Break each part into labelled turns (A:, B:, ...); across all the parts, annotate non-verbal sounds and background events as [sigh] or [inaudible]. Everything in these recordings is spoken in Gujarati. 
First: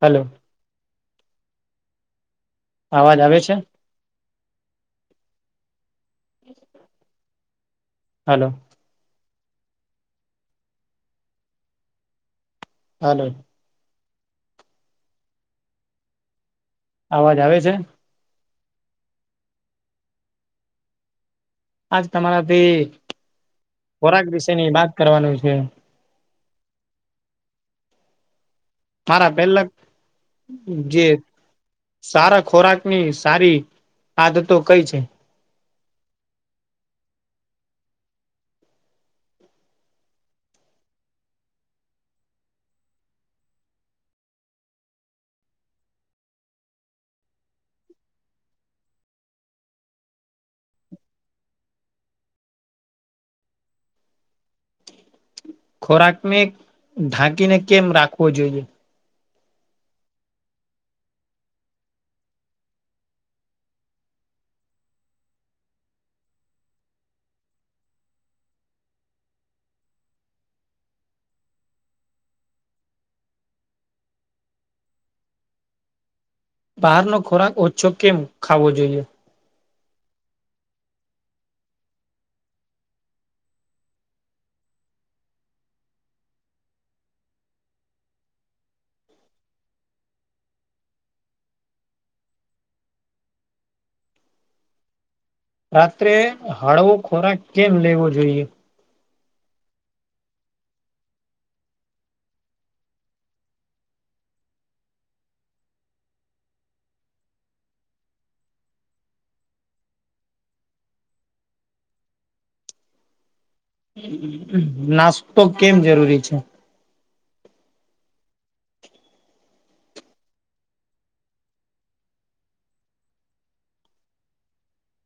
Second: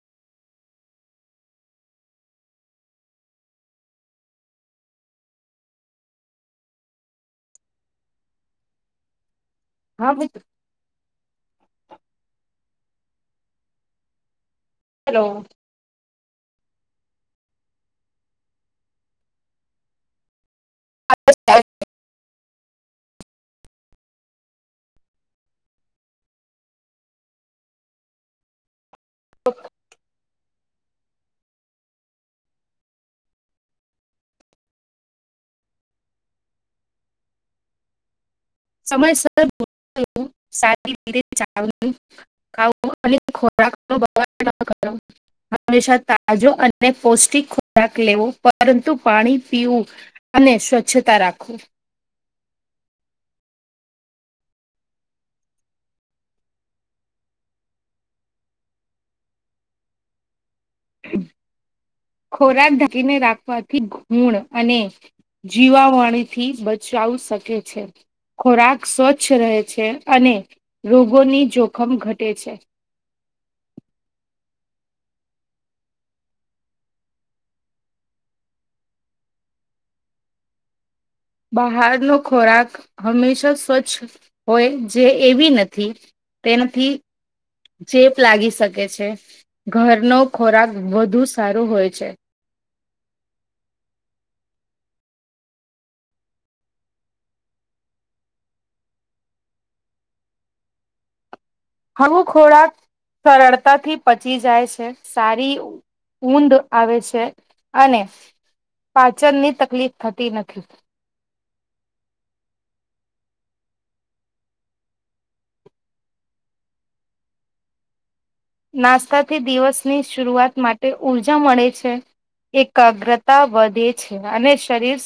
A: હલો. અવાજ આવે છે. હલો.
B: હા બ
A: હલો.
B: હલો.
A: અવાજ આવે છે.
B: હ [inaudible]
A: આજ તમારાથી ખોરાક વિશેની વાત કરવાનું છે. મારા પહેલક. જે સારા ખોરાક ની સારી આદતો કઈ છે.
B: સમય સર [inaudible] ખાવ અને ખોરાક નો બગાડ ના કરવો. હંમેશા તાજો અને પૌષ્ટિક ખોરાક લેવો પરંતુ પાણી પીવું અને સ્વચ્છતા રાખો.
A: ખોરાક ને ઢાંકીને કેમ રાખવો જોઈએ
B: ખોરાક ઢાકીને રાખવાથી ઘૂણ અને જીવાવાણીથી બચાવ શકે છે. ખોરાક સ્વચ્છ રહે છે અને રોગોની જોખમ ઘટે છે.
A: બહાર નો ખોરાક ઓછો કેમ ખાવો જોઈએ.
B: બહારનો ખોરાક હંમેશા સ્વચ્છ હોય જે એવી નથી તેન થી. ચેપ લાગી શકે છે ઘરનો ખોરાક વધુ સારો હોય છે.
A: રાત્રે હળવો ખોરાક કેમ લેવો જોઈએ.
B: હળવું ખોરાક સરળતા થી પચી જાય છે સારી ઊંડ આવે છે અને પાચનની તકલીફ થતી નથી.
A: નાસ્તો કેમ જરૂરી છે.?
B: નાસ્તાથી દિવસની શરૂઆત માટે ઊર્જા મળે છે. એકાગ્રતા વધે છે. અને શરીર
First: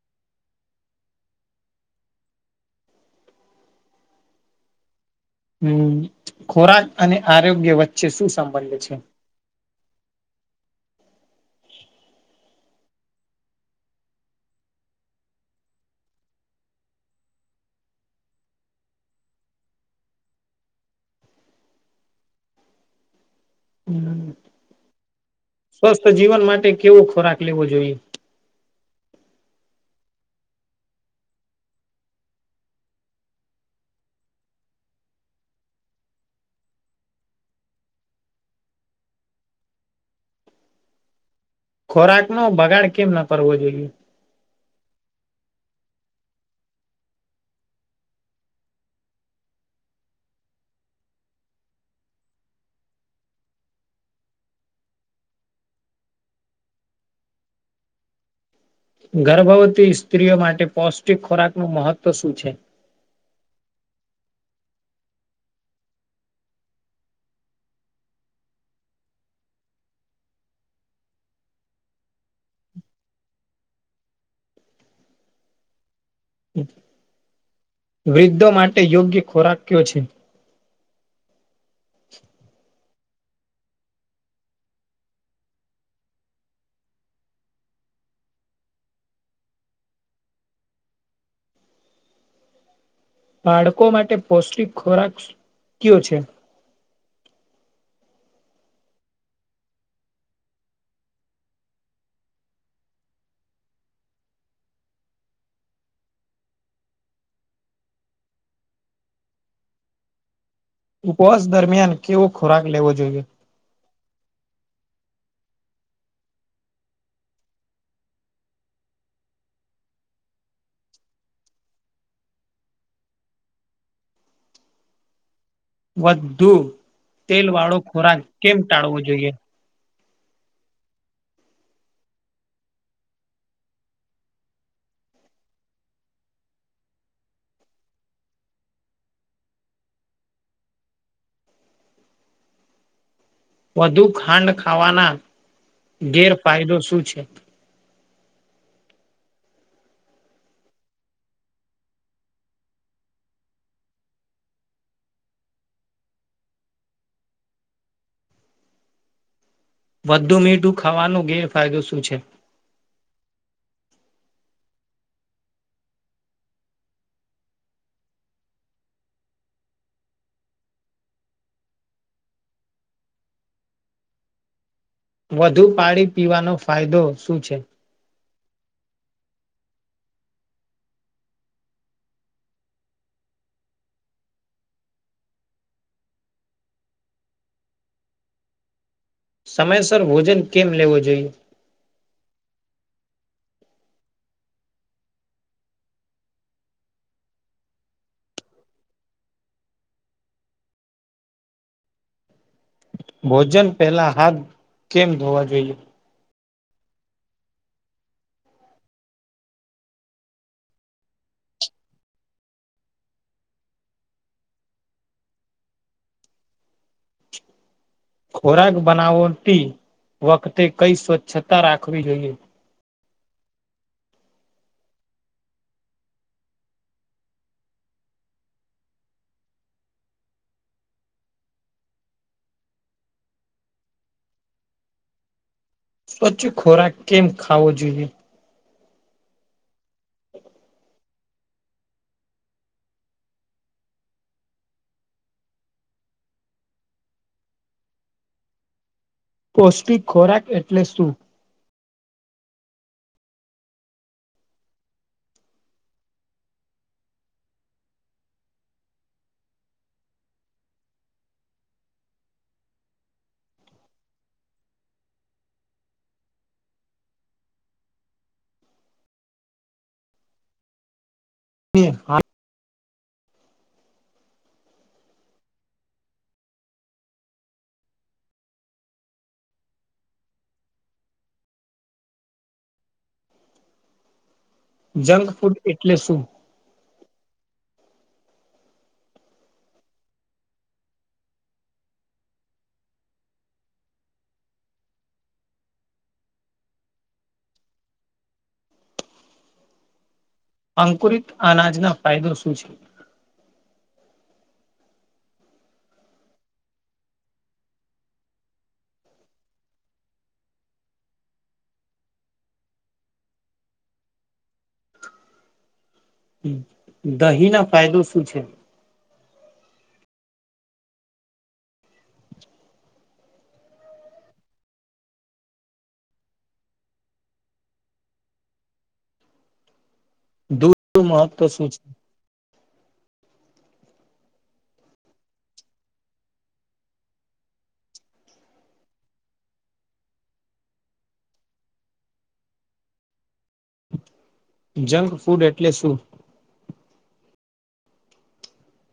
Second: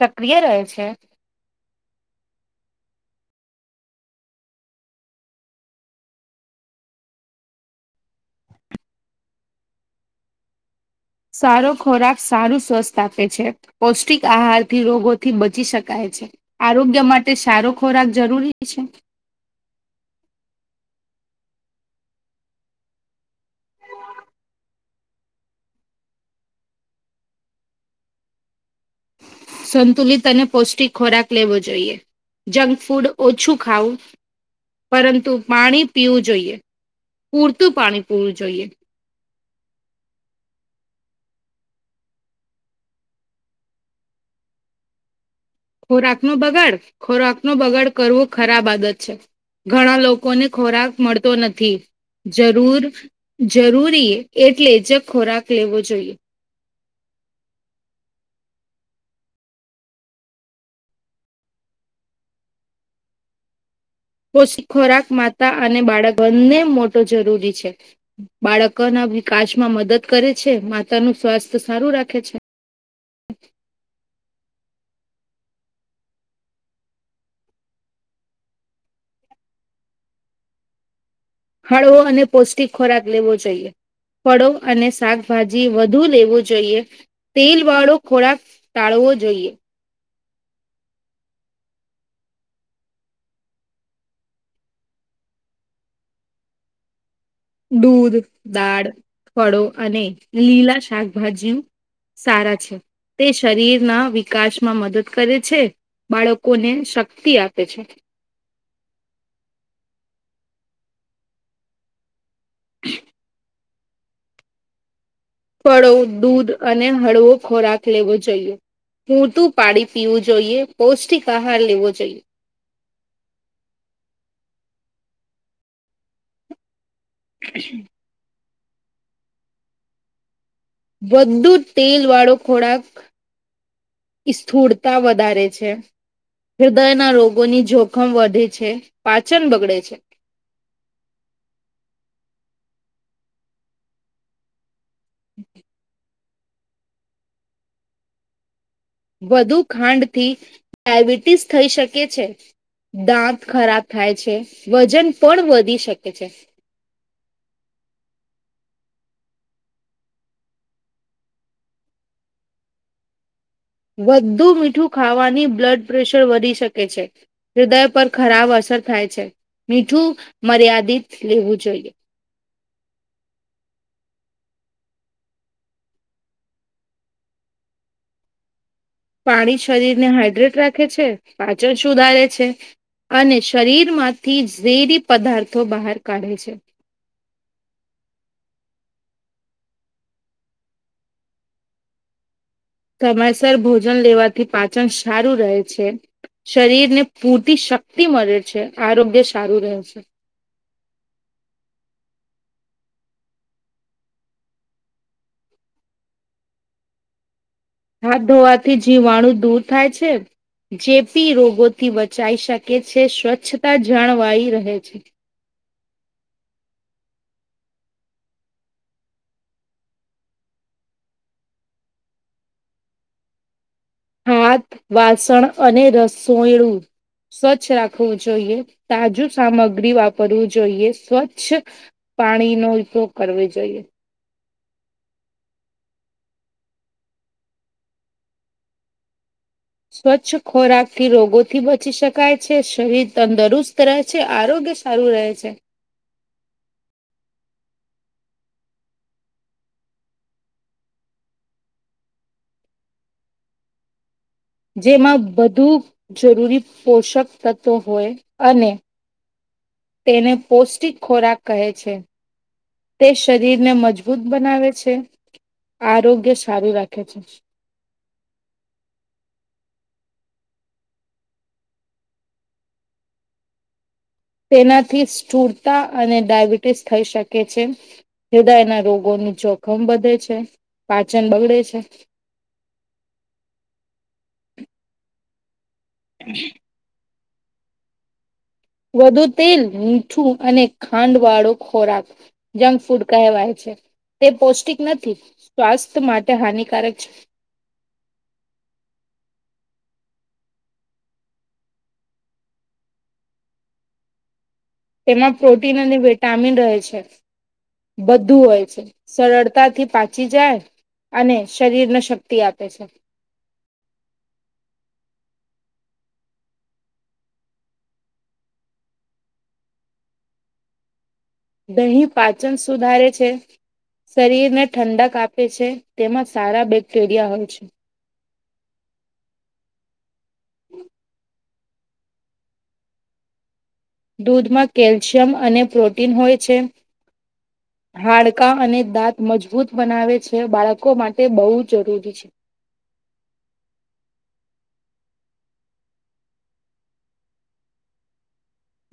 B: સક્રિય રહે છે.
A: હમ ખોરાક અને આરોગ્ય વચ્ચે શું સંબંધ છે.?
B: સારો ખોરાક સારું સ્વસ્થ આપે છે. પૌષ્ટિક આહારથી રોગોથી બચી શકાય છે. આરોગ્ય માટે સારો ખોરાક જરૂરી છે.
A: હમ સ્વસ્થ જીવન માટે કેવો ખોરાક લેવો જોઈએ.?
B: સંતુલિત અને પૌષ્ટિક ખોરાક લેવો જોઈએ. જંક ફૂડ ઓછું ખાવુ પરંતુ પાણી પીવું જોઈએ, પૂરતું પાણી પીવું જોઈએ.
A: ખોરાક નો બગાડ કેમ ના કરવો જોઈએ.?
B: ખોરાક નું બગાડ, ખોરાક નું બગાડ કરવું ખરાબ આદત છે. ઘણા લોકોને ખોરાક મળતો નથી. જરૂર જરૂરી, એટલે જ ખોરાક લેવો જોઈએ.
A: ગર્ભવતી સ્ત્રીઓ માટે પૌષ્ટિક ખોરાક નું મહત્વ શું છે.?
B: કોશી ખોરાક માતા અને બાળક બંને મોટો જરૂરી છે. બાળકો ના વિકાસમાં મદદ કરે છે. માતા નું સ્વાસ્થ્ય સારું રાખે છે.
A: વૃદ્ધો માટે યોગ્ય ખોરાક કયો છે.?
B: હળવો અને પૌષ્ટિક ખોરાક લેવો જોઈએ. ફળો અને શાકભાજી વધુ લેવું જોઈએ. તેલ વાળો ખોરાક ટાળવો જોઈએ.
A: બાળકો માટે પૌષ્ટિક ખોરાક કયો છે?
B: દૂધ, દાળ, ફળો અને લીલા શાકભાજી સારા છે. તે શરીરના વિકાસમાં મદદ કરે છે. બાળકોને શક્તિ આપે છે.
A: ઉપવાસ દરમિયાન કેવો ખોરાક લેવો જોઈએ.?
B: ફળો, દૂધ અને હળવો ખોરાક લેવો જોઈએ. પૂરટું પાણી પીવું જોઈએ, પૌષ્ટિક આહાર લેવો જોઈએ.
A: વધુ તેલ વાળો ખોરાક કેમ ટાળવો જોઈએ.?
B: બધું તેલ વાળો ખોરાક સ્થૂળતા વધારે છે. હૃદયના રોગોની જોખમ વધે છે. પાચન બગડે છે.
A: વધુ ખાંડ ખાવાના ગેરફાયદો શું છે.?
B: વધુ ખાંડથી ડાયબિટીસ થઈ શકે છે. દાંત ખરાબ થાય છે. વજન પણ વધી શકે છે.
A: વધુ મીઠું ખાવાનો ગેરફાયદો શું છે.?
B: વધુ મીઠું ખાવાની બ્લડ પ્રેશર વધી શકે છે. હૃદય પર ખરાબ અસર થાય છે. મીઠું મર્યાદિત લેવું જોઈએ.
A: વધુ પાણી પીવાનો ફાયદો શું છે.?
B: પાણી શરીર ને હાઈડ્રેટ રાખે છે. પાચન સુધારે છે. અને શરીર માંથી ઝેરી પદાર્થો બહાર કાઢે છે.
A: સમયસર ભોજન કેમ લેવો જોઈએ.?
B: સમયસર ભોજન લેવાથી પાચન સારું રહે છે. શરીર ને પૂરતી શક્તિ મળે છે. આરોગ્ય સારું રહે છે.
A: ભોજન પહેલા હાથ કેમ ધોવા જોઈએ.?
B: હાથ ધોવાથી જીવાણું દૂર થાય છે. ચેપી રોગોથી બચાઈ શકે છે. સ્વચ્છતા જળવાઈ રહે છે.
A: ખોરાક બનાવતી વખતે કઈ સ્વચ્છતા રાખવી જોઈએ.?
B: હાથ, વાસણ અને રસોડું સ્વચ્છ રાખવું જોઈએ તાજું સામગ્રી વાપરવું જોઈએ સ્વચ્છ પાણી નો ઉપયોગ કરવો જોઈએ
A: સ્વચ્છ ખોરાક કેમ ખાવો જોઈએ
B: સ્વચ્છ ખોરાકથી રોગોથી બચી શકાય છે શરીર તંદુરુસ્ત રહે છે આરોગ્ય સારુ રહે છે
A: પૌષ્ટિક ખોરાક એટલે શું
B: જેમાં બધુ જરૂરી પોષક તત્વો હોય અને તેને પૌષ્ટિક ખોરાક કહે છે તે શરીરને મજબૂત બનાવે છે આરોગ્ય સારું રાખે છે
A: એ
B: તેનાથી સ્થુળતા અને ડાયબિટીસ થઈ શકે છે હેદાયના રોગોનું જોખમ વધે છે પાચન બગડે છે
A: જંગ ફૂડ એટલે શું
B: [inaudible] વધુ તેલ મીઠું અને ખાંડ વાળો ખોરાક જંગ ફૂડ કહેવાય છે તે પૌષ્ટિક નથી સ્વાસ્થ્ય માટે હાનિકારક છે
A: અંકુરિત અનાજના ફાયદો શું છે
B: તેમાં પ્રોટીન અને વિટામિન રહે છે બધું હોય છે સરળતાથી પાચી જાય અને શરીરને શક્તિ આપે છે
A: દહીં ના ફાયદો શું છે
B: દહીં પાચન સુધારે છે શરીર ને ઠંડક આપે છે તેમાં સારા બેક્ટેરિયા હોય છે
A: દૂધ નુ મહત્વ શું છે
B: દૂધમાં કેલ્શિયમ અને પ્રોટીન હોય છે હાડકા અને દાંત મજબૂત બનાવે છે બાળકો માટે બહુ જરૂરી છે
A: જંક ફૂડ એટલે શું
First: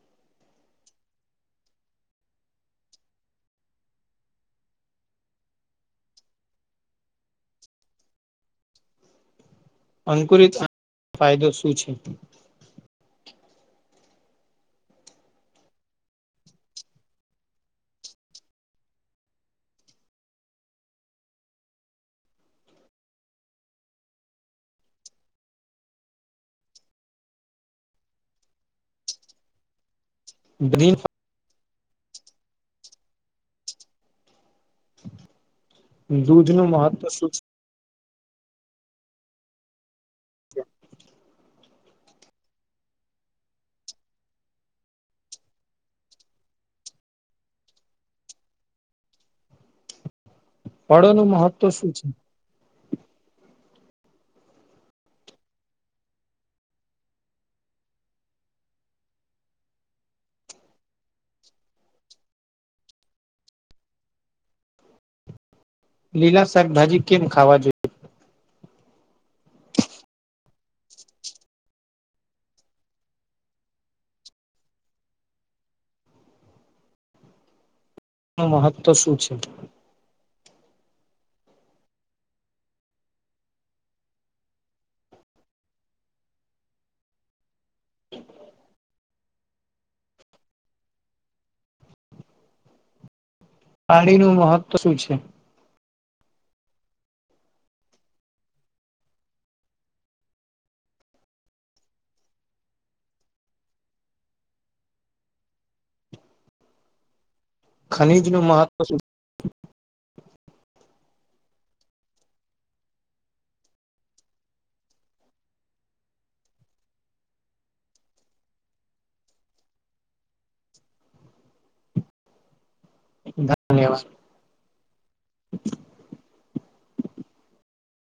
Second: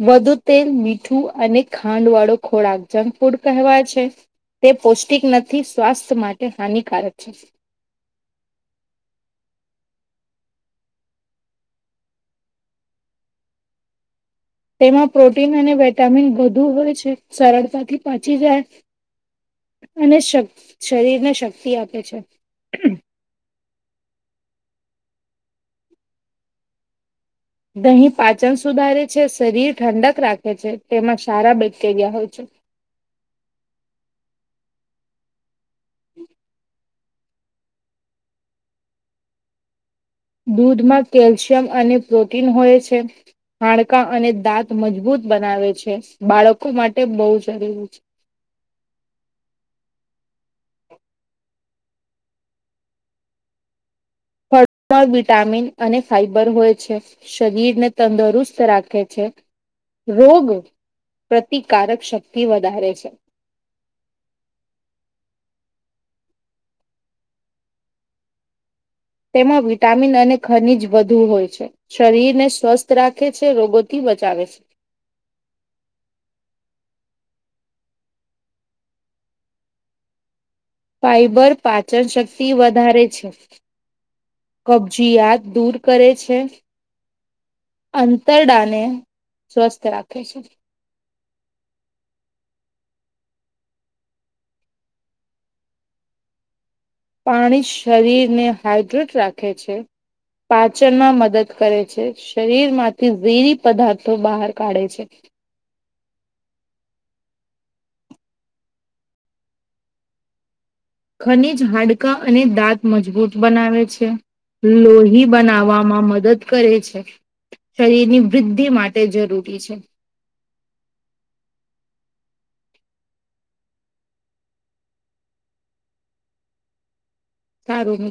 B: વધુ તેલ મીઠું અને ખાંડ વાળો ખોરાક જંક ફૂડ કહેવાય છે તે પૌષ્ટિક નથી સ્વાસ્થ્ય માટે હાનિકારક છે
A: અંકુરિત ફાયદો શું છે
B: તેમાં પ્રોટીન અને વટામિન વધુ હોય છે સરળતાથી પચી જાય અને શક્ શરીર ને શક્તિ આપે છે દહીં પાચન સુધારે છે શરીર ઠંડક રાખે છે તેમાં સારા બેક્ટેરિયા હોય છે
A: દૂધ નું મહત્વ શું છે
B: દૂધમાં કેલ્શિયમ અને પ્રોટીન હોય છે હાડકા અને દાંત મજબૂત બનાવે છે બાળકો માટે બહુ જરૂરી છે
A: ફળો નું મહત્વ શું છે
B: વિટામિન અને ફાઈબર હોય છે શરીર ને તંદુરુસ્ત રાખે છે રોગ પ્રતિકારક શક્તિ વધારે છે
A: લીલા શાકભાજી કેમ ખાવા જોઈએ
B: તેમાં વિટામિન અને ખનીજ વધુ હોય છે શરીરને સ્વસ્થ રાખે છે રોગોથી બચાવે છે
A: નું મહત્વ શું છે
B: ફાઈબર પાચનશક્તિ વધારે છે કબજીયાત દૂર કરે છે અંતરડાને સ્વસ્થ રાખે છે
A: પાણી નું મહત્વ શું છે
B: પાણી શરીરને હાઈડ્રેટ રાખે છે. પાચનમાં મદદ કરે છે શરીરમાંથી ઝેરી પદાર્થો બહાર કાઢે છે.
A: ખનીજ નું મહત્વ શું?
B: ખનીજ હાડકા અને દાંત મજબૂત બનાવે છે. લોહી બનાવવામાં મદદ કરે છે. શરીરની વૃદ્ધિ માટે જરૂરી છે.
A: ધન્યવાદ.
B: સારું